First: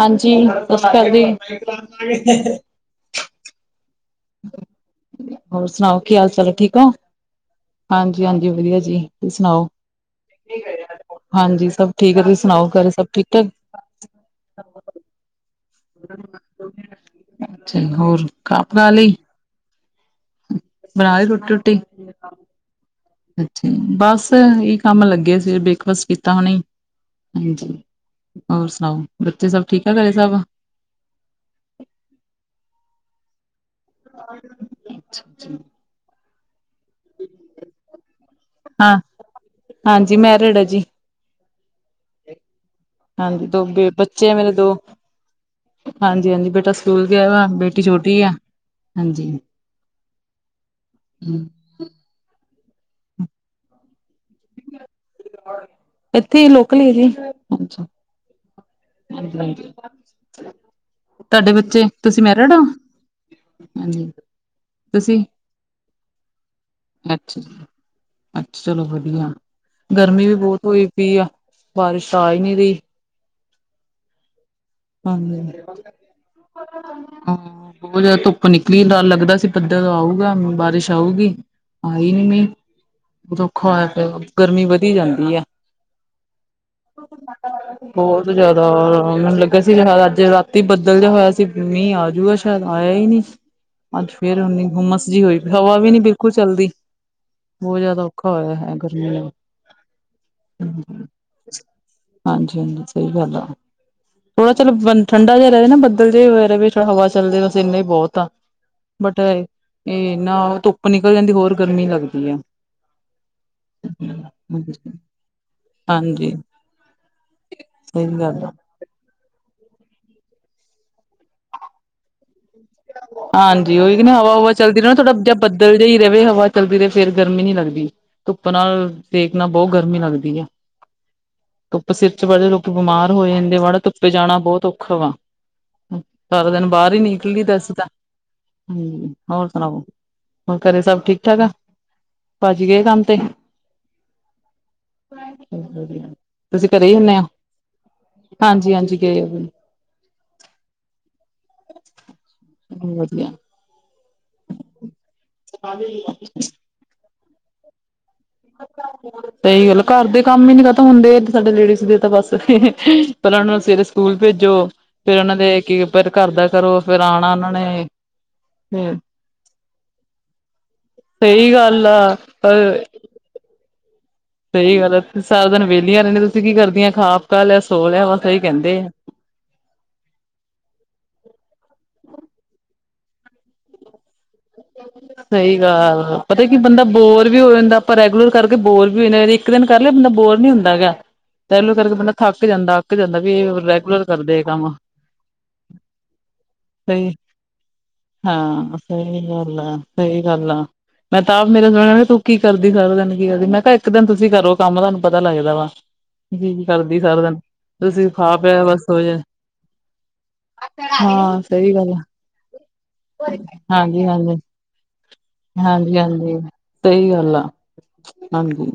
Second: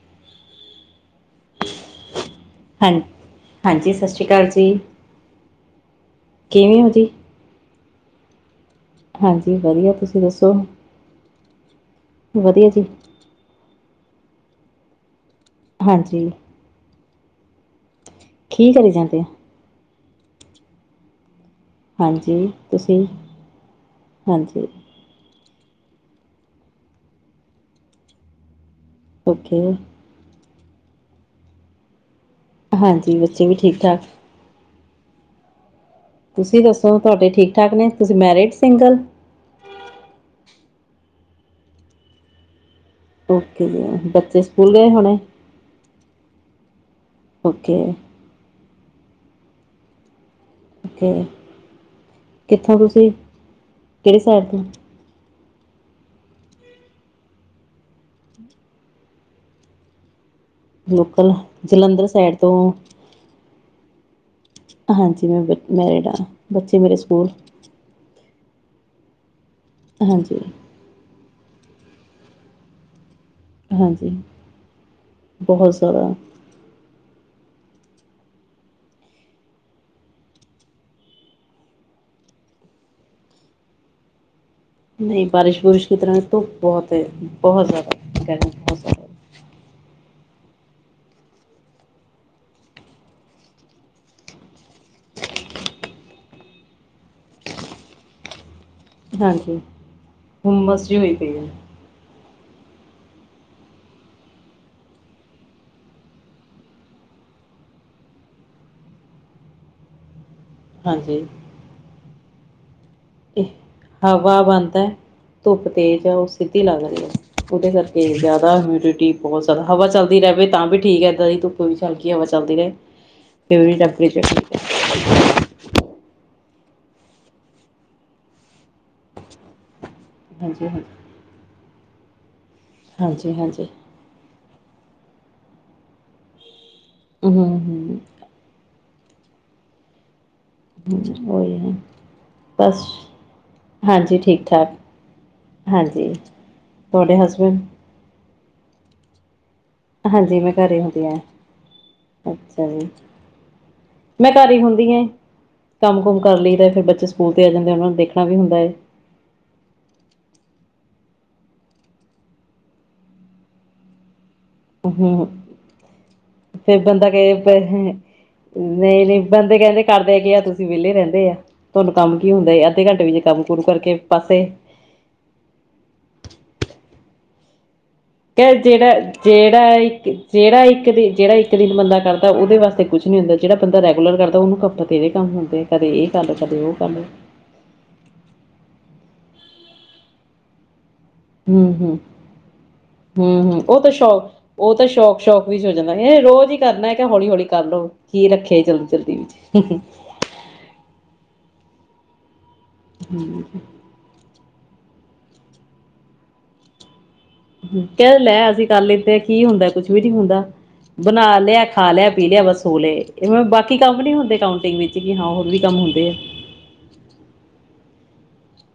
ਹਾਂਜੀ, ਸਤ ਸ਼੍ਰੀ ਅਕਾਲ ਜੀ। ਹਾਂ ਹਾਂਜੀ ਸਤਿ ਸ਼੍ਰੀ ਅਕਾਲ ਜੀ ਹੋਰ ਸੁਣਾਔ ਕੀ ਹਾਲ ਚਾਲ ਐ, ਠੀਕ ਕਿਵੇਂ ਹੋ ਔ? ਜੀ ਹਾਂਜੀ-ਹਾਂਜੀ ਵਧੀਆ ਜੀ। ਤੁਸੀ ਹਾਂਜੀ ਸੁਣਾਔ? ਵਧੀਆ ਤੁਸੀਂ ਦੱਸੋ ਹਾਂਜੀ ਸਭ ਠੀਕ ਆ। ਤੁਸੀ ਸੁਣਾਔ ਵਧੀਆ ਜੀ ਘਰੇ ਸਭ ਠੀਕ ਏ? ਹਾਂਜੀ ਅੱਛਾ ਜੀ, ਹੋਰ ਖਾ ਕੀ ਪਕਾ ਕਰੀ ਲਈ? ਜਾਂਦੇ ਆ ਬਣਾ ਲਈ ਰੋਟੀ ਰੁਟੀ। ਹਾਂਜੀ ਤੁਸੀਂ ਅੱਛਾ ਜੀ। ਬਸ ਹਾਂਜੀ ਅਈ ਕੰਮ ਲੱਗੇ ਸੀ। ਬ੍ਰੇਕਫਾਸਟ ਕੀਤਾ ਹੁਣੇ ਈ। ਹੋਰ ਸੁਣਾਔ? ਬੱਚੇ ਓਕੇ ਸਭ ਠੀਕ ਐ ਘਰੇ ਸਭ? ਹਾਂਜੀ, ਬੱਚੇ ਵੀ ਠੀਕ ਠਾਕ। ਅੱਛਾ-ਅੱਛਾ। ਤੁਸੀ ਦੱਸੋ, ਤੁਆਡੇ ਠੀਕ-ਠਾਕ ਨੇ? ਤੁਸੀ ਮੈਰਿਡ? ਹਾਂ ਸਿੰਗਲ? ਹਾਂਜੀ, ਮੈਰਿਡ ਐ ਜੀ। ਹਾਂਜੀ ਦੋ ਓਕੇ ਬੇ, ਜੀ ਬੱਚੇ ਆ ਮੇਰੇ ਦੋ। ਸਕੂਲ ਗਏ ਹੋਣੇ ਹਾਂਜੀ-ਹਾਂਜੀ ਬੇਟਾ ਸਕੂਲ ਗਿਆ ਵਾ। ਓਕੇ ਬੇਟੀ ਛੋਟੀ ਆ। ਹਾਂਜੀ। ਔਕੇ। ਹੂੰ ਕਿੱਥੋਂ ਤੁਸੀ? ਕੇੜੀ ਸਾਈਡ ਤੋਂ? ਏੱਥੇ ਈ ਲੋਕਲ ਈ ਹੈਗੇ। ਲੋਕਲ ਤੁਆਡੇ ਬੱਚੇ? ਜਲੰਧਰ ਤੁਸੀ ਸਾਈਡ ਤੋਂ ਮੈਰਿਡ ਔ? ਹਾਂਜੀ। ਤੁਸੀਂ ਹਾਂਜੀ ਮੈਂ ਬ ਮੈਰਿਡ ਆਂ। ਬੱਚੇ ਮੇਰੇ ਸਕੂਲ ਅੱਛ, ਚਲੋ ਵਧੀਆ। ਗਰਮੀ ਵੀ ਹਾਂਜੀ ਬੋਤ ਹੋਈ ਪਈ ਆ। ਬਾਰਿਸ਼ ਆ ਈ ਨਈ ਰਈ। ਹਾਂਜੀ। ਹਾਂਜੀ, ਹਾਂ। ਬੋਹੋਤ ਜਿਆਦਾ ਧੁੱਪ ਨਿਕਲੀ ਤਾਂ ਲੱਗਦਾ ਸੀ ਬਦਲ ਆਊਗਾ, ਬਾਰਿਸ਼ ਆਊਗੀ। ਆਈ ਮੀਂਅ। ਜੀ ਖ਼ਾਸ ਐ ਔ ਗਰਮੀ ਵੱ ਨਈ ਬਾਰਿਸ਼-ਬੂਰਿਸ਼ [unintelligible] ਏਧਰ ਬੋਹੋਤ ਹੈ, ਬੋਹੋਤ ਜ਼ਿਆਦਾ। [unintelligible] ਅੱਜ ਰਾਤੀ ਬੱਦਲ ਜਿਹਾ ਹੋਇਆ ਸੀ ਮੀਂਹ ਆਜੂਗਾ ਸ਼ਾਇਦ ਆਇਆ ਈ ਨਈ। ਅੱਜ ਫੇਰ ਔਨੀ ਹੁੰਮਸ ਜਈ ਹੋਈ ਹਵਾ ਵੀ ਨੀ ਬਿਲਕੁਲ ਚੱਲਦੀ ਬੋਤ ਜ਼ਿਆਦਾ ਔਖਾ ਹੋਇਆ ਦੈ ਗਰਮੀ ਹਾਂਜੀ ਹੁੰਮਸ ਜੀ ਹੋਈ [unintelligible] ਪਈ ਹੈ ਹਾਂਜੀ-ਹਾਂਜੀ ਸਈ ਗੱਲ ਆ। ਥੋੜਾ ਚਲ ਬ ਠੰਡਾ ਜਿਆ ਰਏ ਨਾ ਬਦਲ ਜਏ ਹੋਏ ਰਵੇ ਥੋੜਾ ਹਵਾ ਚਲਦੇ ਵ ਬਸ ਇੰਨਾ ਈ ਬੋਹੋਤ ਆ। ਬਟ ਐ ਏ ਕਿ ਨਾਲ ਧੁੱਪ ਨਿਕਲ ਹਾਂਜੀ ਜਾਂਦੀ ਹੋਰ ਗਰਮੀ ਲੱਗਦੀ ਏ। ਤੇ ਹਵਾ ਬੰਦ ਐ। ਧੁੱਪ ਤੇਜ਼ ਆ। ਔ ਹਾਂਜੀ ਸਿੱਧੀ ਲੱਗ ਰਈ ਐ। ਉਦੇ ਸਹੀ ਕਰਕੇ ਗੱਲ ਆ ਜ਼ਿਆਦਾ ਹੁਮਡਿਟੀ ਬੋਹੋਤ ਜ਼ਿਆਦਾ ਹਵਾ ਚੱਲਦੀ ਰੈਵੇ ਤਾਂ ਵੀ ਠੀਕ ਐ। ਐਦਾਂ ਦੀ ਧੁੱਪ ਵਿੱਚ ਹਲਕੀ ਹਵਾ ਚੱਲਦੀ ਰਏ। ਹਾਂਜੀ ਔਈ ਕਿ ਨਾ ਹਵਾ ਹੁਵਾ ਚੱਲਦੀ ਰੇ ਨਾ ਥੋੜ੍ਹਾ ਜ ਬੱਦਲ ਜਿਹੀ ਰਵੇ, ਹਵਾ ਚੱਲਦੀ ਰਹੇ ਫੇਰ ਗਰਮੀ ਨੀ ਲੱਗਦੀ। ਧੁੱਪ ਨਾਲ, ਸੇਕ ਨਾਲ ਬਹੁਤ ਗਰਮੀ ਲੱਗਦੀ। ਆ ਹਾਂਜੀ-ਹਾਂਜੀ। ਧੁੱਪ ਸਿਰ ਚ ਵੜਦੇ ਲੋਕ ਬਿਮਾਰ ਹਾਂਜੀ ਹੋਏ ਜਾਂਦੇ ਹਾਂਜੀ ਵਾਲਾ ਧੁੱਪੇ ਜਾਣਾ ਬਹੁਤ ਔਖਾ ਵਾ ਸਾਰਾ ਦਿਨ ਬਾਹਰ ਹੀ ਹੂੰ ਨਿਕਲੀ ਤਾਂ ਦਸ ਹੂੰ ਹਮ ਹੋਰ ਸੁਣਾਓ, ਹੋਰ ਘਰੇ ਸਭ ਠੀਕ ਹੂੰ ਠਾਕ ਆ ਉਹੀ ਹੈ ਭਾਜੀ ਗਏ ਬਸ ਕੰਮ ਤੇ ਹਾਂਜੀ ਠੀਕ ਠਾਕ ਹਾਂਜੀ ਤੁਸੀਂ ਘਰੇ ਹੀ ਤੁਹਾਡੇ ਹੁੰਦੇ ਹੋ। ਹਸਬੈਂਡ ਹਾਂਜੀ-ਹਾਂਜੀ ਗਰੇ ਹੋ ਵੀ ਹਾਂਜੀ, ਮੈਂ ਘਰ ਹੁੰਦੀ ਹਾਂ। ਅੱਛਾ ਜੀ, ਵਧੀਆ, ਮੈਂ ਘਰ ਹੀ ਹੁੰਦੀ ਆ। ਕੰਮ ਕੁਮ ਕਰ ਲਈ ਤੇ ਫਿਰ ਬੱਚੇ ਸਕੂਲ ਤੇ ਆ ਜਾਂਦੇ, ਉਹਨਾਂ ਨੂੰ ਦੇਖਣਾ ਵੀ ਹੁੰਦਾ ਐ। ਸਹੀ ਗੱਲ ਆ, ਘਰ ਦੇ ਕੰਮ ਹੀ ਨੀ ਖ਼ਤਮ ਹੁੰਦੇ। ਸਾਡੇ ਲੇਡੀਜ਼ ਦੇ ਤਾਂ ਬਸ ਪੇਹਲਾ ਉਹਨੂੰ ਸਵੇਰੇ ਸਕੂਲ ਭੇਜੋ ਫਿਰ ਹੂੰ ਉਹਨਾਂ ਦੇ ਕੀ ਘਰ ਦਾ ਕਰੋ ਫੇਰ ਆਣਾ ਉਹਨਾਂ ਨੇ ਫੇਰ ਨਹੀਂ-ਨਹੀਂ ਬੰਦੇ ਕਹਿੰਦੇ ਕਰਦੇ ਆ ਕਿ ਆ ਤੁਸੀਂ ਵਿਹਲੇ ਰਹਿੰਦੇ ਆ, ਸਹੀ ਗੱਲ ਤੁਹਾਨੂੰ ਆ ਕੰਮ ਕੀ ਹੁੰਦਾ ਪਰ ਅੱਧੇ ਘੰਟੇ ਵਿੱਚ ਕੰਮ ਕੰਮ ਕੁਰ ਕਰਕੇ ਪਾਸੇ ਸਹੀ ਗੱਲ ਐ, ਤੁਸੀਂ ਸਾਰਾ ਦਿਨ ਵਿਹਲੀਆਂ ਰਹਿੰਆਂ ਤੁਸੀਂ ਕੀ ਕਰਦੀਆਂ ਖਾਪਤਾ ਲਿਆ, ਸੋ ਲਿਆ ਵ ਕ ਜਿਹੜਾ ਜਿਹੜਾ ਇੱਕ, ਜਿਹੜ ਇੱਕ ਦਿਨ, ਜਿਹੜਾ ਇੱਕ ਦਿਨ ਬੰਦਾ ਕਰਦਾ ਉਹਦੇ ਵਾਸਤੇ ਕੁਛ ਨੀ ਹੁੰਦਾ ਜਿਹੜਾ ਬੰਦਾ ਰੈਗੂਲਰ ਕਰਦਾ ਤਾਂ ਉਹਨੂੰ ਕੱਪੜੇ ਤੇਰੇ ਕੰਮ ਸਹੀ ਹੁੰਦੇ ਕਦੇ ਗੱਲ ਇਹ ਕਰ ਪਤਾ ਕੀ ਲੈ ਉਹ ਬੰਦਾ ਕਰ ਲੈ। ਬੋਰ ਵੀ ਹੋ ਜਾਂਦਾ। ਆਪਾਂ ਰੈਗੂਲਰ ਕਰਕੇ ਬੋਰ ਵੀ ਹੋ ਜਾਂਦੇ, ਇੱਕ ਦਿਨ ਕਰ ਲਿਆ ਬੰਦਾ ਬੋਰ ਨੀ ਹੁੰਦਾ ਹੈਗਾ। ਹੂੰ ਤੈਲੂ ਕਰਕੇ ਹੂੰ ਬੰਦਾ ਥੱਕ ਜਾਂਦਾ, ਅੱਕ ਜਾਂਦਾ ਵੀ ਹੂੰ-ਹੂੰ ਰੈਗੂਲਰ ਕਰਦੇ ਆ ਕੰਮ। ਉਹੀ ਸੋ ਜਾਂਦਾ। ਰੋਜ਼ ਹੀ ਕਰਨਾ ਕਿ ਸਹੀ ਹੌਲੀ-ਹੌਲੀ ਕਰਲਓ ਕੀ ਰੱਖੇ ਹਾਂ ਜਲਦੀ-ਜਲਦੀ ਸਹੀ ਵਿੱਚ ਗੱਲ ਸਹੀ ਗੱਲ ਆ, ਮੈਂ ਤਾਂ ਆਪ ਮੇਰੇ ਸੁ ਕ ਤੂੰ ਕੀ ਕਰਦੀ ਸਾਰ ਉਹਦੇ ਕੀ ਕਰਦੀ ਮੈਂ ਕਿਹਾ ਇੱਕ ਦਿਨ ਤੁਸੀਂ ਕਰੋ ਕੰਮ ਤੁਹਾਨੂੰ ਪਤਾ ਲੱਗਦਾ ਵਾ, ਕੀ-ਕੀ ਕਰਦੀ ਸਾਰਾ ਦਿਨ ਤੁਸੀਂ ਕਹਿ ਲੈ, ਖਾ ਪਿਆ ਅਸੀਂ ਕਰ ਬਸ ਹੋ ਜਾ ਲੈਤੇ ਕੀ ਹੁੰਦਾ, ਕੁਛ ਵੀ ਨੀ ਹੁੰਦਾ। ਬਣਾ ਹਾਂ ਲਿਆ, ਸਹੀ ਖਾ ਗੱਲ ਆ ਲਿਆ, ਪੀ ਲਿਆ, ਬਸ ਸੋ ਲਏ ਬਾਕੀ ਕੰਮ ਹਾਂਜੀ ਨੀ ਹਾਂਜੀ ਹੁੰਦੇ ਕਾਉਂਟਿੰਗ ਵਿੱਚ ਸੀ ਕਿ ਹਾਂ ਹੋਰ ਵੀ ਕੰਮ ਹਾਂਜੀ ਹੁੰਦੇ ਆ। ਹਾਂਜੀ ਸਹੀ ਗੱਲ ਆ। ਹਾਂਜੀ,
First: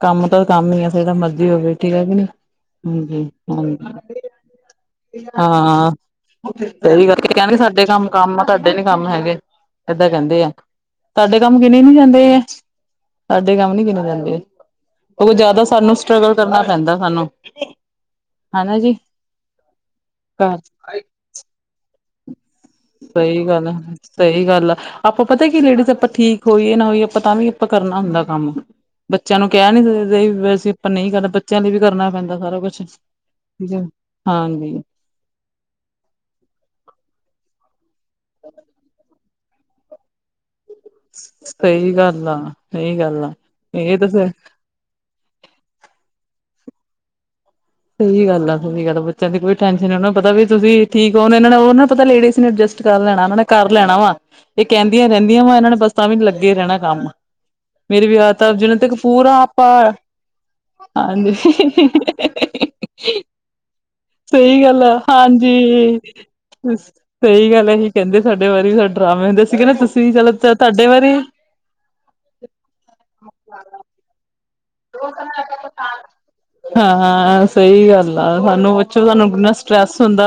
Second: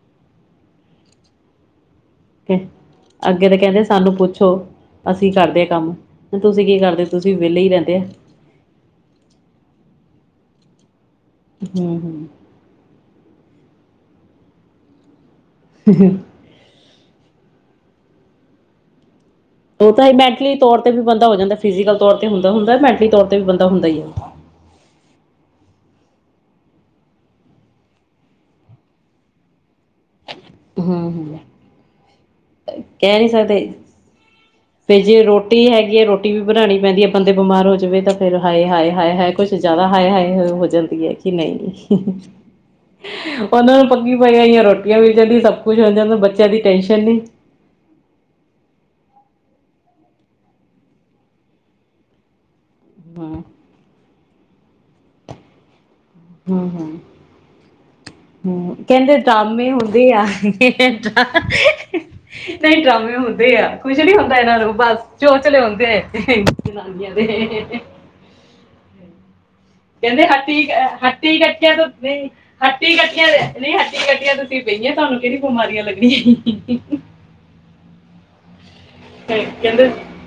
ਕੰਮ ਤਾਂ ਕੰਮ ਹੀ ਆ ਜਿਹੜਾ ਮਰਜ਼ੀ ਹੋਵੇ ਠੀਕ ਹੈਗੀ ਨੀ। ਆ ਅੱਗੇ ਤਾਂ ਕਹਿੰਦੇ ਸਾਨੂੰ ਪੁੱਛੋ ਹਾਂਜੀ-ਹਾਂਜੀ। ਅਸੀਂ ਕਰਦੇ ਆ ਹਾਂ, ਕੰਮ ਤੁਸੀਂ ਕੀ ਕਰਦੇ ਸਹੀ ਗੱਲ ਤੁਸੀਂ ਕਹਿਣਗੇ ਵਿਹਲੇ ਹੀ ਸਾਡੇ ਰਹਿੰਦੇ ਕੰਮ, ਕੰਮ ਆ ਤੁਹਾਡੇ ਨੀ ਕੰਮ ਹੈਗੇ। ਏਦਾਂ ਕਹਿੰਦੇ ਆ, ਸਾਡੇ ਕੰਮ ਗਿਣੇ ਨੀ ਹੂੰ-ਹੂੰ ਜਾਂਦੇ। ਸਾਡੇ ਕੰਮ ਨੀ ਕਿਨ ਜਾਂਦੇ ਆ ਕਿਉਂਕਿ ਜਿਆਦਾ ਸਾਨੂੰ ਸਟਰਗਲ ਕਰਨਾ ਪੈਂਦਾ ਸਾਨੂੰ, ਹਨਾ ਜੀ। ਉਹ ਤਾਂ ਹੀ ਮੈਂਟਲੀ ਘਰ ਤੌਰ ਤੇ ਵੀ ਬੰਦਾ ਹੋ ਜਾਂਦਾ, ਫਿਜ਼ਕਲ ਤੌਰ ਤੇ ਹੁੰਦਾ-ਹੁੰਦਾ। ਮੈਂਟਲੀ ਤੌਰ ਤੇ ਵੀ ਸਹੀ ਬੰਦਾ ਗੱਲ ਆ, ਹੁੰਦਾ ਹੀ ਸਹੀ ਗੱਲ ਆ। ਆਪਾਂ ਪਤਾ ਕੀ ਲੇਡੀਜ਼ ਆਪਾਂ ਠੀਕ ਹੋਈਏ ਨਾ ਹੋਈਏ, ਆਪਾਂ ਤਾਂ ਵੀ ਆਪਾਂ ਕਰਨਾ ਹੁੰਦਾ ਕੰਮ ਬੱਚਿਆਂ ਨੂੰ ਕਹਿ ਨੀ ਸਕਦੇ [unintelligible] ਆਪਾਂ ਨਹੀਂ ਹੂੰ-ਹੂੰ ਕਰਦਾ, ਬੱਚਿਆਂ ਲਈ ਵੀ ਕਰਨਾ ਪੈਂਦਾ ਸਾਰਾ ਕੁਛ ਠੀਕ ਐ, ਹਾਂਜੀ। ਤੇ ਜੇ ਰੋਟੀ ਹੈਗੀ ਹੈ ਰੋਟੀ ਵੀ ਬਣਾਣੀ ਪੈਂਦੀ ਐ, ਬੰਦੇ ਬਿਮਾਰ ਹੋ ਜਾਵੇ ਤਾਂ ਫੇਿਰ ਹਾਏ -ਹਾਏ ਹਏ- ਹਾਏ। ਕੁਛ ਜ਼ਿਆਦਾ ਹਾਏ -ਹਾਏ ਹੋ ਜਾਂਣ ਕਿ ਨਈ, ਸਹੀ ਗੱਲ ਆ, ਸਹੀ ਗੱਲ ਆ। ਉਹਨਾਂ ਨੂੰ ਇਹ ਤਾਂ ਪੱਕੀ ਫਿਰ ਪਈ ਆ ਰੋਟੀ ੀਆਂ ਮਿਲ ਜਾਂਦੀ। ਸਭ ਕੁਛ ਹੋ ਜਾਂਦਾ, ਬੱਚਿਆਂ ਦੀ ਟੈਨਸ਼ਨ ਨਹੀਂ ਸਹੀ ਗੱਲ ਆ, ਸਹੀ ਗੱਲ ਤਾਂ ਬੱਚਿਆਂ ਦੀ ਕੋਈ ਟੈਨਸ਼ਨ ਨੀ ਉਹ ਪਤਾ ਵੀ ਤੁਸੀਂ ਠੀਕ ਹੋ ਇਹ ਨਾਲ ਉਹ ਨਾ ਪਤਾ ਲੇਡੀਜ਼ ਐਡਜਸਟ ਕਰ ਲੈਣਾ, ਇਹਨਾਂ ਹਮ ਨੇ ਕਰ ਲੈਣਾ ਵਾ ਇਹ ਕਹਿੰਦੀਆਂ ਰਹਿੰਦੀਆਂ ਵਾ ਇਹਨਾਂ ਨੇ ਬਸ ਤਾਂ ਵੀ ਲੱਗੇ ਹਮ ਰਹਿਣਾ ਹਮ ਕੰਮ ਮੇਰੇ ਵਿਆਹ ਤਾਂ ਹਮ ਜਿਨ ਤੱਕ ਕਹਿੰਦੇ ਪੂਰਾ ਆਪਾ, ਡਰਾਮੇ ਹੁੰਦੇ ਆ ਹਾਂਜੀ। ਨਹੀਂ ਡਰਾਮੇ ਹੁੰਦੇ ਆ। ਕੁਛ ਨੀ ਹੁੰਦਾ ਇਹਨਾਂ ਸਹੀ ਨੂੰ, ਗੱਲ ਆ ਬਸ ਹਾਂਜੀ ਚੋਚਲੇ ਹੁੰਦੇ ਆ। ਸਹੀ ਗੱਲ ਇਹੀ [unintelligible] ਕਹਿੰਦੇ ਸਾਡੇ ਵਾਰੀ ਡਰਾਮੇ ਹੁੰਦੇ ਸੀਗੇ ਨਾ ਤੁਸੀ ਕਹਿੰਦੇ ਹੱਟੀ ਹੱਟੀ ਕੱਠ ਨਹੀਂ ਹੱਟੀ ਕੱਠੀਆਂ ਨਹੀਂ ਹੱਟੀ ਕੱਟੀਆਂ ਤੁ ਪਈ ਆ, ਤੁਹਾਨੂੰ ਕਿਹੜੀ ਬਿਮਾਰੀਆਂ ਲੱਗੀਆਂ। ਹਾਂ, ਸਹੀ ਗੱਲ ਆ। ਸਾਨੂੰ ਪੁਛੋ, ਸਾਨੂੰ ਤੇ ਕਿੰਨਾ ਕਹਿੰਦੇ ਸਟਰੈਸ ਹੁੰ ਹੂੰ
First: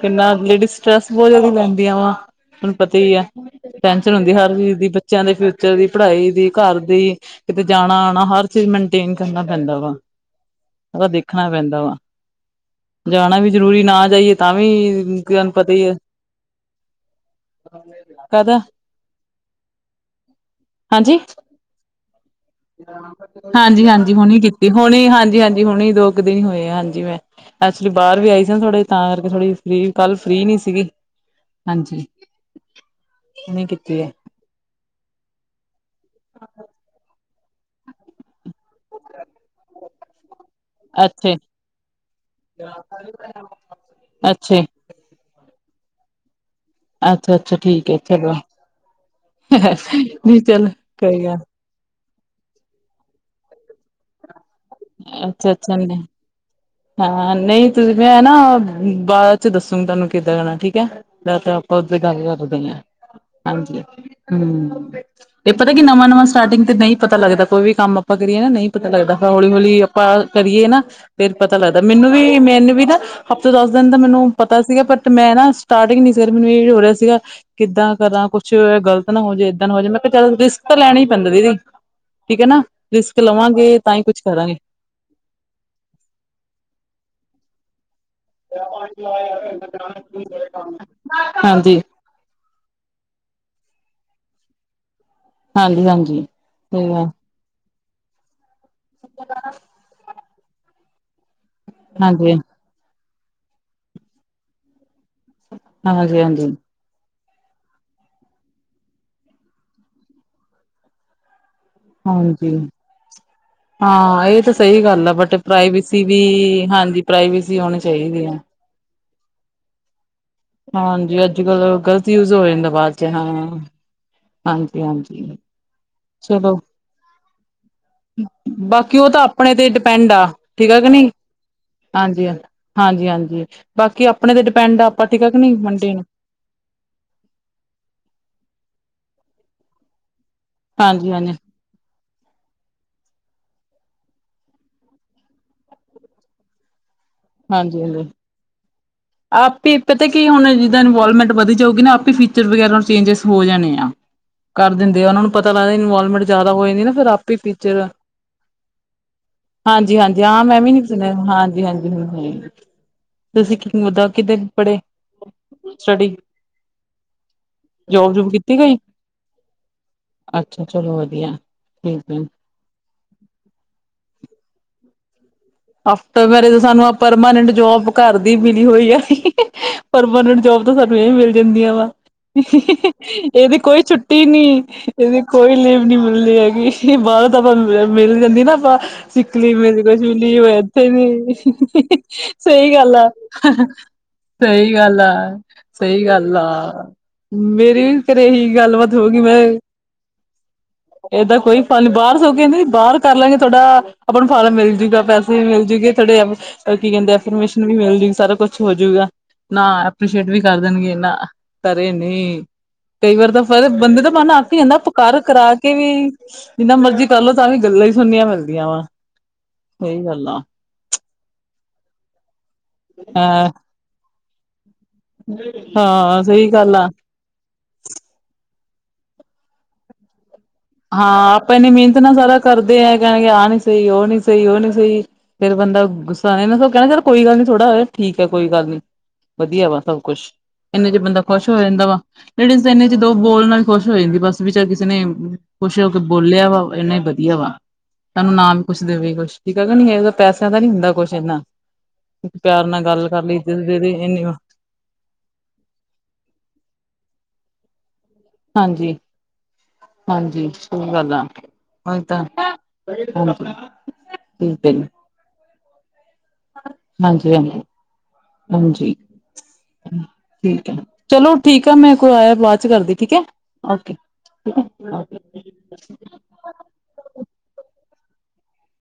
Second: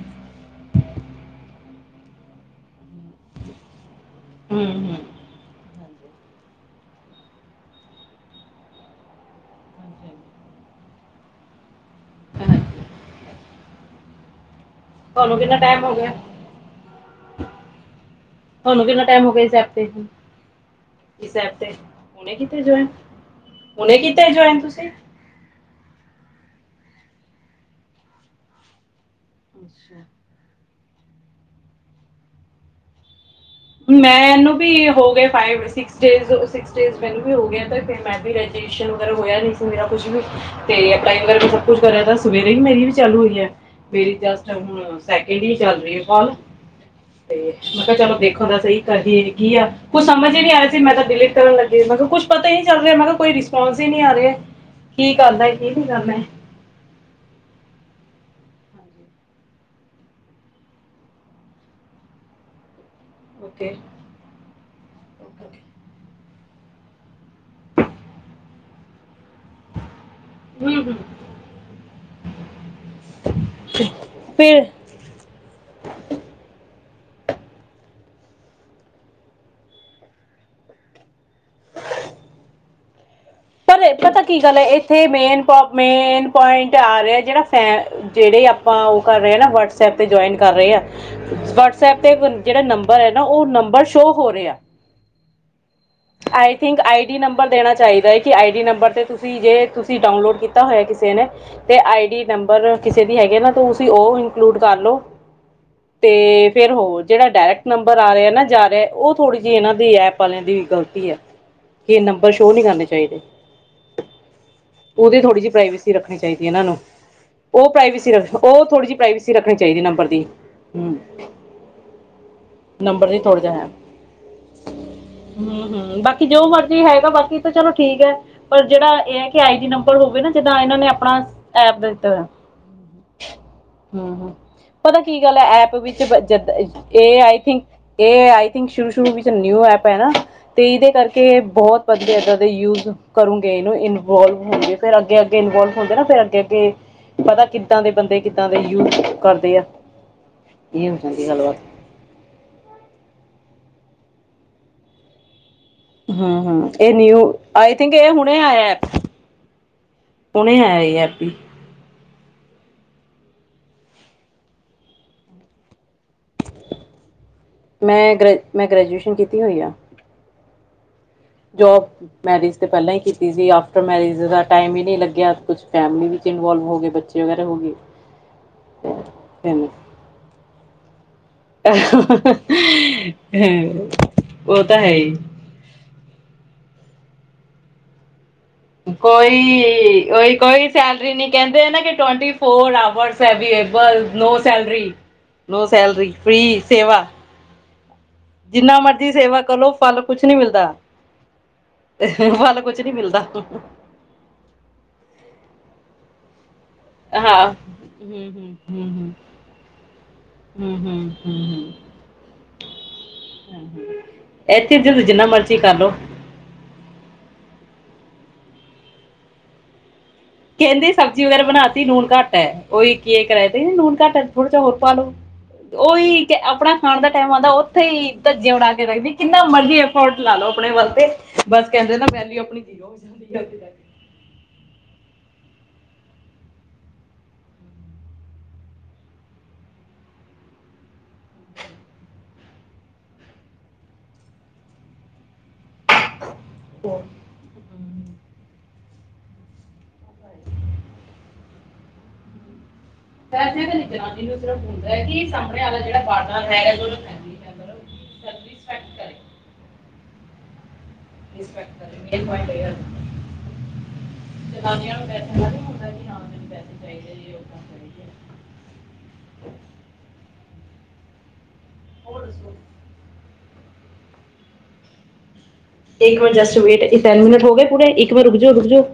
ਕਿੰਨਾ ਲੇਡੀਜ਼ ਸਟ੍ਰੈਸ ਬਹੁਤ ਜ਼ਿਆਦਾ ਲੈਂਦੀਆਂ ਵਾ, ਤੁਹਨੂੰ ਪਤਾ ਹੀ ਆ। ਟੈਸ਼ਨ ਹੁੰਦੀ ਹਰ ਚੀਜ਼ ਦੀ। ਹੂੰ ਬੱਚਿਆਂ ਦੇ ਫਿਊਚਰ ਦੀ, ਪੜ੍ਹਾਈ ਦੀ, ਘਰ ਦੀ, ਕਿਤੇ ਜਾਣਾ-ਆਣਾ ਹਰ ਚ ਮੇਨਟੇਨ ਕਰਨਾ ਪੈਂਦਾ ਵਾ, ਓਹਦਾ ਦੇਖਣਾ ਪੈਂਦਾ ਵਾ। ਹਾਂਜੀ ਜਾਣਾ ਵੀ ਜਰੂਰੀ, ਨਾ ਜਾਈਏ ਤਾਂ ਵੀ ਤੁਹਾਨੂੰ ਕਿੰਨਾ ਪਤਾ ਟਾਈਮ ਹੀ ਹੈ ਹੋਗਿਆ? ਕਾਹਦਾ ਤੁਹਾਨੂੰ ਕਿੰਨਾ ਟਾਈਮ ਹੋ ਗਿਆ, ਇਸ ਐਪ ਤੇ, ਹੀ? ਹਾਂਜੀ ਇਸ ਐਪ ਤੇ, ਹੁਣੇ ਕੀਤਾ ਜਵੌਇਨ, ਹੁਣੇ ਹਾਂਜੀ-ਹਾਂਜੀ ਕਿੱਤੈ ਹੁਣੀ ਜੌਈਨ ਕੀਤੀ ਤੁਸੀਂ? ਹੁਣੀ ਹਾਂਜੀ-ਹਾਂਜੀ, ਹੁਣੇ ਦੋ ਕੁ ਦਿਨ ਈ ਹੋਏ ਆ ਹਾਂਜੀ, ''ਮੈਂ ਐਕਚੁਲੀ ਬਾਹਰ ਵੀ ਆਈ ਸੀ ਨਾ ਥੋੜੇ ਤਾਂ ਕਰਕੇ ਥੋੜੀ ਫ੍ਰੀ, ਅੱਛਾ ਕੱਲ ਫ੍ਰੀ ਨਹੀ ਸੀਗੀ, ਹਾਂਜੀ। ਹੁਣੀ ਕੀਤੀ ਹੈ ਮੈਂਨੁੰ ਬੀ, ਹੋ ਗਏ five six days, six days ਮੈਨੂੰ ਵੀ ਹੋਗੇਨ, ਤੇ ਫਿਰ ਮੈਂ ਵੀ ਰੈਡੀਸ਼ਨ ਵਗੈਰਾ ਹੋਇਆ ਨਹੀਂ ਸੀ, ਮੇਰਾ ਕੁਝ ਵੀ। ਤੇ ਪੜ੍ਹਾਈ ਅੱਛੇ ਵਗੈਰਾ ਮੈਂ ਸਭ ਕੁਛ ਕਰਿਆ, ਤਾਂ ਸਵੇਰੇ ਹੀ ਮੇਰੀ ਵੀ ਚਾਲੂ ਹੋਈ ਹੈ, ਮੇਰੀ ਜਸਟ ਅੱਛੇ ਹੁਣ ਸੈਕਿੰਡ ਹੀ ਚੱਲ ਰਹੀ ਕੌਲ, ਤੇ ਅੱਛਾ-ਅੱਛਾ ''ਮੈਂ ਠੀਕ ਕਿਹਾ ਹੈ ਚਲੋ ਦੇਖ ਸਹੀ ਕਰਦੀ ਹੇਗੀਆ। ਕੁਛ ਸਮਝ ਨਹੀਂ ਹੀ ਨੀ ਆ ਚਲ ਰਿਹਾ ਸੀ, ਮੈਂ ਤਾਂ ਕੋਈ ਡਿਲੀਟ ਗੱਲ ਕਰਨ ਲੱਗ ਤੇ, ਮੈਂ ਕਿਹਾ ਕੁੱਛ ਪਤਾ ਹੀ ਨੀ ਚੱਲ ਰਿਹਾ, ਮੈਂ ਕਿਹਾ ਕੋਈ ਰਿਸਪੌਸ ਹੀ ਨਹੀਂ ਆ ਰਿਹਾ, ਕੀ ਕਰਨਾ, ਕੀ ਨਹੀਂ ਅੱਛਾ-ਅੱਛਾ ਕਰਨਾ। ਹਾਂ, ਨਹੀਂ, ਤੁਸੀਂ ਮੈਂ ਨਾ ਬਾਅਦ'ਚ ਦੱਸੂੰਗੀ ਤੁਹਾਨੂੰ ਕਿੱਦਾਂ ਜਾਣਾ, ਠੀਕ ਹੈ। ਜਾਂ ਤਾ ਆਪਾਂ ਉਧਰ ਗੱਲ ਕਰਦੇ ਆਂ, ਓਕੇ ਹਾਂਜੀ, ਹੂੰ ਤੇ ਪਤਾ ਕੀ, ਨਵਾਂ-ਨਵਾਂ ਸਟਾਰਟਿੰਗ ਤੇ ਨਹੀਂ ਪਤਾ ਲੱਗਦਾ, ਕੋਈ ਵੀ ਕੰਮ ਆਪਾਂ ਕਰੀਏ ਨਾ ਨਹੀਂ ਪਤਾ ਲੱਗਦਾ। ਫਿਰ ਹੌਲੀ-ਹੌਲੀ ਪਾ ਕਰੀਏ ਹੂੰ ਨਾ, ਹੂੰ ਫਿਰ ਪਤਾ ਲੱਗਦਾ, ਮੈਨੂੰ ਵੀ, ਮੈਨ ਵੀ ਨਾ ਹਫ਼ਤੇ, ਦਸ-ਦਿਨ ਦਾ ਮੈਨੂੰ ਪਤਾ ਫਿਰ ਸੀਗਾ, ਪਰ ਤੇ ਮੈਂ ਨਾ, ਸਟਾਰਟਿੰਗ ਨੀ ਸਵੇਰ ਮੈਨੂੰ ਇਹ ਹੋ ਰਿਹਾ ਸੀਗਾ ਕਿੱਦਾਂ ਕਰਾਂ ਕੁਛ ਗਲਤ ਨਾ ਹੋਜੇ, ਇਦਾਂ ਨਾ ਹੋਜੇ, ਮੈਂ ਕਿਹਾ ਚੱਲ ਰਿਸਕ ਤਾਂ ਲੈਣਾ ਹੀ ਪੈਂਦਾ ਦੀਦੀ। ਠੀਕ ਹੈ ਨਾ, ਰਿਸਕ ਲਵਾਂਗੇ ਪਰ ਤਾਂ ਹੀ ਕੁਛ ਪਤਾ ਕੀ ਕਰਾਂਗੇ। ਗੱਲ ਹੈ ਇੱਥੇ, ਮੇਨ ਪ ਮੇਨ ਪੁਆਇੰਟ ਆ ਰਿਹਾ ਜਿਹੜਾ ਫੈ ਜਿਹੜੇ ਆਪਾਂ ਉਹ ਕਰ ਰਹੇ ਹਾਂ ਨਾ, ਵਟਸਐਪ 'ਤੇ ਜੁਆਇਨ ਕਰ ਰਹੇ ਹਾਂ, ਹਾਂਜੀ ਵਟਸਐਪ ਤੇ ਜਿਹੜਾ ਨੰਬਰ ਹੈ ਨਾ, ਉਹ ਨੰਬਰ ਸ਼ੋਅ ਹੋ ਰਿਹਾ। ਹਾਂਜੀ-ਹਾਂਜੀ ਆਈ ਥਿੰਕ, ਸਹੀ ਆਈ ਗੱਲ ਡੀ ਨੰ ਦੇਣਾ ਚਾਹੀਦਾ ਹੈ ਕਿ, ਆਈਡੀ ਨੰਬਰ ਤੇ ਤੁਸੀਂ, ਜੇ ਤੁਸੀਂ ਡਾਊਨਲੋਡ ਕੀਤਾ ਹੋਇਆ ਕਿਸੇ ਨੇ ਤੇ ਆਈਡੀ ਹਾਂਜੀ, ਨੰਬਰ ਕਿਸੇ ਦੀ ਹੈਗੀ ਆ ਨਾ, ਤੁਸੀ ਉਹ ਇਨਕਲੂਡ ਕਰਲੋ। ਤੇ, ਹਾਂਜੀ-ਹਾਂਜੀ, ਹਾਂਜੀ ਫਿਰ ਹੋਰ ਜਿਹੜਾ ਡਾਇਰੈਕਟ ਨੰਬਰ ਆ ਰਿਹਾ, ਨਾ ਜਾ ਰਿਹਾ, ਉਹ ਥੋੜੀ ਜਿਹੀ ਇਹਨਾਂ ਦੀ ਐਪ ਵਾਲਿਆਂ ਦੀ ਗ਼ਲਤੀ ਐ। ਹਾਂਜੀ, ਹਾਂ, ਇਹ ਤਾ ਸਹੀ ਗੱਲ ਆ ਉਹਦੀ ਬਟ, ਥੋੜ੍ਹੀ ਜਿਹੀ ਪ੍ਰਾਈਵੇਸੀ ਰੱਖਣੀ ਵੀ, ਚਾਹੀਦੀ ਹਾਂਜੀ ਪ੍ਰਾਈਵੇਸੀ ਹੋਣੀ ਚਾਹੀਦੀ ਆ। ਓ ਥੋੜੀ ਜਿਹੀ ਪ੍ਰਾਈਵੇਸੀ ਰੱਖਣੀ ਚਾਹੀਦੀ ਨੰਬਰ ਦੀ। ਹੂੰ ਹਾਂਜੀ, ਅੱਜ-ਕੱਲ ਗ਼ਲਤ ਯੂਜ ਹੋ ਜਾਂਦਾ ਬਾਅਦ'ਚ ਨੰਬਰ ਦੀ ਥੋੜ੍ਹਾ ਹਾਂ। ਹਾਂਜੀ-ਹਾਂਜੀ। ਹੂੰ-ਹੂੰ, ਬਾਕੀ ਜੋ ਚਲੋ ਮਰਜੀ ਹੈਗਾ, ਬਾਕੀ ਤਾਂ ਚਲੋ ਠੀਕ ਹੈ। ਪਰ ਜਿਹੜਾ, ਬਾਕੀ ਉਹ ਇਹ ਤਾਂ ਆ ਕਿ ਆਪਣੇ ਆਈ ਡੀ ਤੇ ਨੰਬਰ ਡਿਪੈਂਡ ਹੋਵੇ ਆ ਨਾ, ਜਿੱਦਾਂ ਠੀਕ ਇਹਨਾਂ ਆ ਨੇ ਕਿ ਨਹੀਂ ਆਪਣਾ ਐਪ ਦਾ ਦਿੱਤਾ। ਹਾਂਜੀ ਹਾਂਜੀ-ਹਾਂਜੀ ਬਾਕੀ ਹੂੰ, ਆਪਣੇ ਹੂੰ, ਤੇ ਡਿਪੈਂਡ ਆ ਪਤਾ ਆਪਾਂ ਕੀ ਠੀਕ ਆ ਕਿ ਗੱਲ ਐ, ਨਹੀਂ ਐਪ ਵਿੱਚ ਮੇਨਟੇਨ ਜਦ ਏਆਈ ਥਿੰਕ, ਏ ਆਈ ਥਿੰਕ ਸ਼ੁਰੂ-ਸ਼ੁਰੂ ਵਿੱਚ ਨਿਊ ਐਪ ਐ ਨਾ, ਤੇ ਇਹਦੇ ਹਾਂਜੀ-ਹਾਂਜੀ, ਕਰਕੇ ਬਹੁਤ ਬੰਦੇ ਇਦਾਂ ਦੇ ਯੂਜ਼ ਕਰੋਂਗੇ ਇਹਨੂੰ, ਇਨਵੌਲਵ ਹੋਣਗੇ, ਫਿਰ ਅੱਗੇ-ਅੱਗੇ ਇਨਵੌਲਵ ਹੁੰਦੇ ਨਾ, ਫਿਰ ਅੱਗੇ-ਅੱਗੇ ਪਤਾ ਕਿੱਦਾਂ ਦੇ ਬੰਦੇ, ਕਿੱਦਾਂ ਦੇ ਯੂਥ ਆਪੀ ਪਤਾ ਕੀ, ਹੁਣ ਜਿੱਦਾਂ ਇਨਵੌਲਵਮੈਂਟ ਵਧੀ ਗੱਲਬਾਤ ਜਾਊਗੀ ਨਾ, ਆਪੀ ਫਿ ਫੀਚਰ ਵਗੈਰਾ ਚੇਂਜੇਸ ਹੋ ਜਾਣੇ ਆ। ਕਰ ਦਿੰਦੇ ਆ, ਉਹਨਾਂ ਨੁੰ ਪਤਾ ਲੱਗਦਾ ਇਨਵੌਲਵਮੈਂਟ ਹੂੰ ਜ਼ਿਆਦਾ ਹੋ ਹੂੰ ਜਾਂਦੀ ਨਾ, ਇਹ ਫਿਰ ਨਿਊ ਆਪੇ ਈ ਆਈ ਫਿਚਰ ਆ ਥਿੰਕ ਇਹ ਹੁਣੇ ਆਇਆ ਐਪ ਹਾਂਜੀ-ਹਾਂਜੀ ਹਾਂ, ਮੈਂ ਹੁਣੇ ਵੀ ਆਇਆ ਨੀ ਇਹ ਸੁਣਿਆ ਐਪ ਵੀ ਹਾਂਜੀ-ਹਾਂਜੀ, ਹਾਂ-ਹਾਂ ਤੁਸੀਂ ਮੁਦਾ ਕਿਤੇ ਪੜੇ ਸਟੱਡੀ? ਜੋਬ ''ਮੈਂ ਜੂਬ ਗ੍ਰੈ, ਕੀਤੀ ਮੈਂ ਕੋਈ ਗ੍ਰੈਜੂਏਸ਼ਨ ਕੀਤੀ ਹੋਈ ਆ। ਅੱਛਾ ਚਲੋ ਵਧੀਆ। ਜੋਬ ਠੀਕ ਹੈ ਮੈਰਿਜ ਤਾਂ ਪਹਿਲਾਂ ਹੀ ਕੀਤੀ ਸੀ। ਆਫਟਰ ਮੈਰਿਜ ਦਾ ਟਾਈਮ ਹੀ ਨਹੀਂ ਲੱਗਿਆ। ਕੁਝ ਫੈਮਿਲੀ ਆਫਟਰ ਵਿੱਚ ਮੈਰੇਜ, ਇਨਵੋਲਵ ਹੋ ਗਏ ਸਾਨੂੰ ਬੱਚੇ ਵਗੈਰਾ ਪਰਮਾਨੈਂਟ ਹੋ ਗਏ ਜੋਬ ਘਰ ਦੀ ਮਿਲੀ ਹੋਈ ਆ। ਫਿਰ ਪਰਮਾਨੈਂਟ ਜੋਬ। ਸਾਨੂੰ ਇਹ ਵੀ ਮਿਲ ਜਾਂਦੀਆਂ ਵਾ। ਇਹਦੀ ਕੋਈ ਹਮ, ਛੁੱਟੀ ਨੀ ਉਹ ਤਾਂ ਹੈ ਹੀ ਇਹਦੀ। ਕੋਈ ਲੀਵ ਨੀ ਮਿਲਦੀ ਹੈਗੀ। ਬਾਹਰ ਤਾ ਆਪਾਂ ਮਿਲ ਜਾਂਦੀ ਨਾ, ਆਪਾਂ ਸਿਕ ਲੀਵ, ਕੋਈ ਮਿਲਦੀ ਕੁਛ ਵੀ। ਉਹੀ ਲੀਵ ਕੋਈ ਇੱਥੇ ਸੈਲਰੀ ਨਹੀਂ ਨੀ, ਕਹਿੰਦੇ ਆ ਨਾ ਕਿ ਸਹੀ ਗੱਲ ਆ- ਆਵਰਸ ਅਵੇਲੇਬਲ ਨੋ ਸਹੀ ਸੈਲਰੀ ਗੱਲ ਆ। ਨੋ ਸਹੀ ਸੈਲਰੀ, ਗੱਲ ਫੀ ਆ। ਸੇਵਾ। ਮੇਰੀ ਵੀ ਘਰੇ ਇਹੀ ਜਿੰਨਾ ਗੱਲਬਾਤ ਹੋ ਮਰਜ਼ੀ ਗਗੀ। ਮੈਂ ਸੇਵਾ ਕਰੋ ਫਲ ਕੁਛ ਨੀ ਮਿਲਦਾ। ਏਦਾਂ ਕੋਈ ਪ ਨੀ ਬਾਹਰ ਸੋ ਕੇ ਫਲ ਕਹਿੰਦੇ ਕੁਛ ਨਹੀਂ ਬਾਹਰ ਕਰ ਮਿਲਦਾ ਲਾਂਗੇ ਥੋਡਾ। ਆਪਾਂ ਨੂੰ ਫਾਰਮ ਮਿਲਜੂਗਾ। ਪੈਸੇ ਵੀ ਮਿਲਜੂਗੇ ਥੋੜੇ। ਕੀ ਕਹਿੰਦੇ ਹਾਂ ਪਰਮੇਸ਼ਨ ਵੀ ਮਿਲ ਜੂਗੀ, ਹੂੰ ਸਾਰਾ ਹੂੰ ਕੁਛ ਹੂੰ ਹੋਜੂਗਾ। ਹੂੰ ਨਾਲ ਐਪ੍ਰਰੀਸ਼ੀਏਟ ਵੀ ਕਰ ਹੂੰ ਦੇਣਗੇ। ਹੂੰ ਨਾ ਹੂੰ ਘਰੇ ਨਹੀਂ। ਕਈ ਵਾਰ ਤਾਂ ਫੇਰ ਹੂੰ ਬੰਦੇ ਦਾ ਮਨ, ਆਕ ਹੀ ਇੱਥੇ ਜਾਂਦਾ ਜਦ ਪਕਾਰ ਜਿੰਨਾ ਕਰਾ ਮਰਜ਼ੀ ਕੇ ਕਰ ਲੋ ਵੀ। ਜਿੰਨਾ ਮਰਜੀ ਕਰਲੋ ਤਾਂ ਵੀ ਗੱਲਾਂ ਹੀ ਸੁਣਨੀਆਂ ਮਿਲਦੀਆਂ ਵਾ। ਸਹੀ ਗੱਲ ਆ। ਕਹਿੰਦੇ ਸਬਜ਼ੀ ਵਗੈਰਾ ਬਣਾ ਤੀ ਨੂਨ ਘੱਟ ਹੈ। ਉਹੀ ਕੀ ਕਰਾਆ ਹਾਂ ਤੇ ਕਹਿੰਦੇ ਨੂਨ ਘੱਟ। ਥੋੜਾ ਜਿਹਾ ਹੋਰ ਪਾਾਲ ਲੋ। ਹਾਂ ਉਹੀ ਸਹੀ ਗੱਲ ਆਪਣਾ ਆ ਖਾਣ ਦਾ ਟਾਈਮ ਉਂਦਾ ਉੱਥੇ ਹੀ ਧੱਜੇਆ ਉਡਾ ਕੇ ਰੱਖਦੀ ਕਿੰਨਾ ਮਰਜ਼ੀ ਹੋਟ ਲਾ ਲਓ ਆਪਣੇ ਵੱਲਤੇ, ਹਾਂ ਆਪਾਂ ਬਸ ਇੰਨੀ ਕਹਿੰਦੇ ਨਾ ਮੈਲੀ ਆਪਣੀ ਧ ਜਾਂਦੀ ਏ ਕੇ। ਉਹ ਨ ਸਹੀ ਉਹ ਨਹੀਂ, ਸਹੀ ਫੇਰ ਬੰਦਾ ਗੁੱਸਾ ਸ ਕਹਿਣਾ ਯਾਰ ਕੋਈੱ ਗਲ ਨੀ ਥੋੜਾ ਠੀਕ ਹੈ ਕੋਈ ਗੱਲ ਨੀ ਵਧੀਆ ਵਾ ਸਭ ਕੁਛ, ਇੰਨਾ ਚ ਬੰਦਾ ਖੁਸ਼ ਹੋ ਜਾਂਦਾ ਵਾ। ਲੇਡੀਸ ਤੇ ਇੰਨੇ ਚ, ਦੋ ਬੋਲ ਨਾਲ ਖੁਸ਼ ਹੋ ਜਾਂਦੀ ਬਸ। ਵਿਚਾਰ ਕਿਸੇ ਨੇ ਖੁਸ਼ ਹੋ ਕੇ ਬੋਲਿਆ ਵਾ, ਇੰਨਾ ਹੀ ਵਧੀਆ ਵਾ। ਤੁਹਾਨੂੰ ਨਾ ਵੀ ਕੁਛ ਦੇਵੇ ਕੁਛ ਠੀਕ ਹੈ ਨਾ, ਇਹ ਪੈਸਿਆਂ ਤਾਂ ਨੀ ਹੁੰਦਾ ਕੁਛ ਇਹਨਾ। ਪਿਆਰ ਨਾਲ ਗੱਲ ਕਰ ਲਈ। ਦ ਇਨੀੇ ਹੁੰਦਾ ਕਿ ਸਾਹਮਣੇ ਵਾਲਾ ਜਿਹੜਾ ਬਾਡਰ ਹੈ। ਹਾਂਜੀ, ਹਾਂਜੀ, ਸਹੀ ਗੱਲ ਆ। [unintelligible] ਉਹੀ ਤਾਂ ਹਾਂਜੀ ਠੀਕ ਜਨਾਨੀਆਂ ਨੂੰ ਪੈਸੇ ਦਾ ਨੀ ਹੁੰਦਾ ਹੀ ਨਾ। ਹਾਂਜੀ-ਹਾਂਜੀ, ਹਾਂਜੀ। ਠੀਕ ਹੈ, ਚਲੋ ਠੀਕ ਆ। ਮੈਂ ਕੋਈ ਆਇਆ ਬਾਅਦ ਚ ਕਰਦੀ ਠੀਕ ਹੈ ਓਕੇ। [unintelligible] ਇੱਕ ਵਾਰ ਜਸਟ ਵੇਟ, ਟੈਨ ਮਿੰਟ ਹੋ ਗਏ ਪੂਰੇ। ਇੱਕ ਵਾਰ ਰੁਕ ਜਾੋ- ਰੁਕ ਜਾੋ।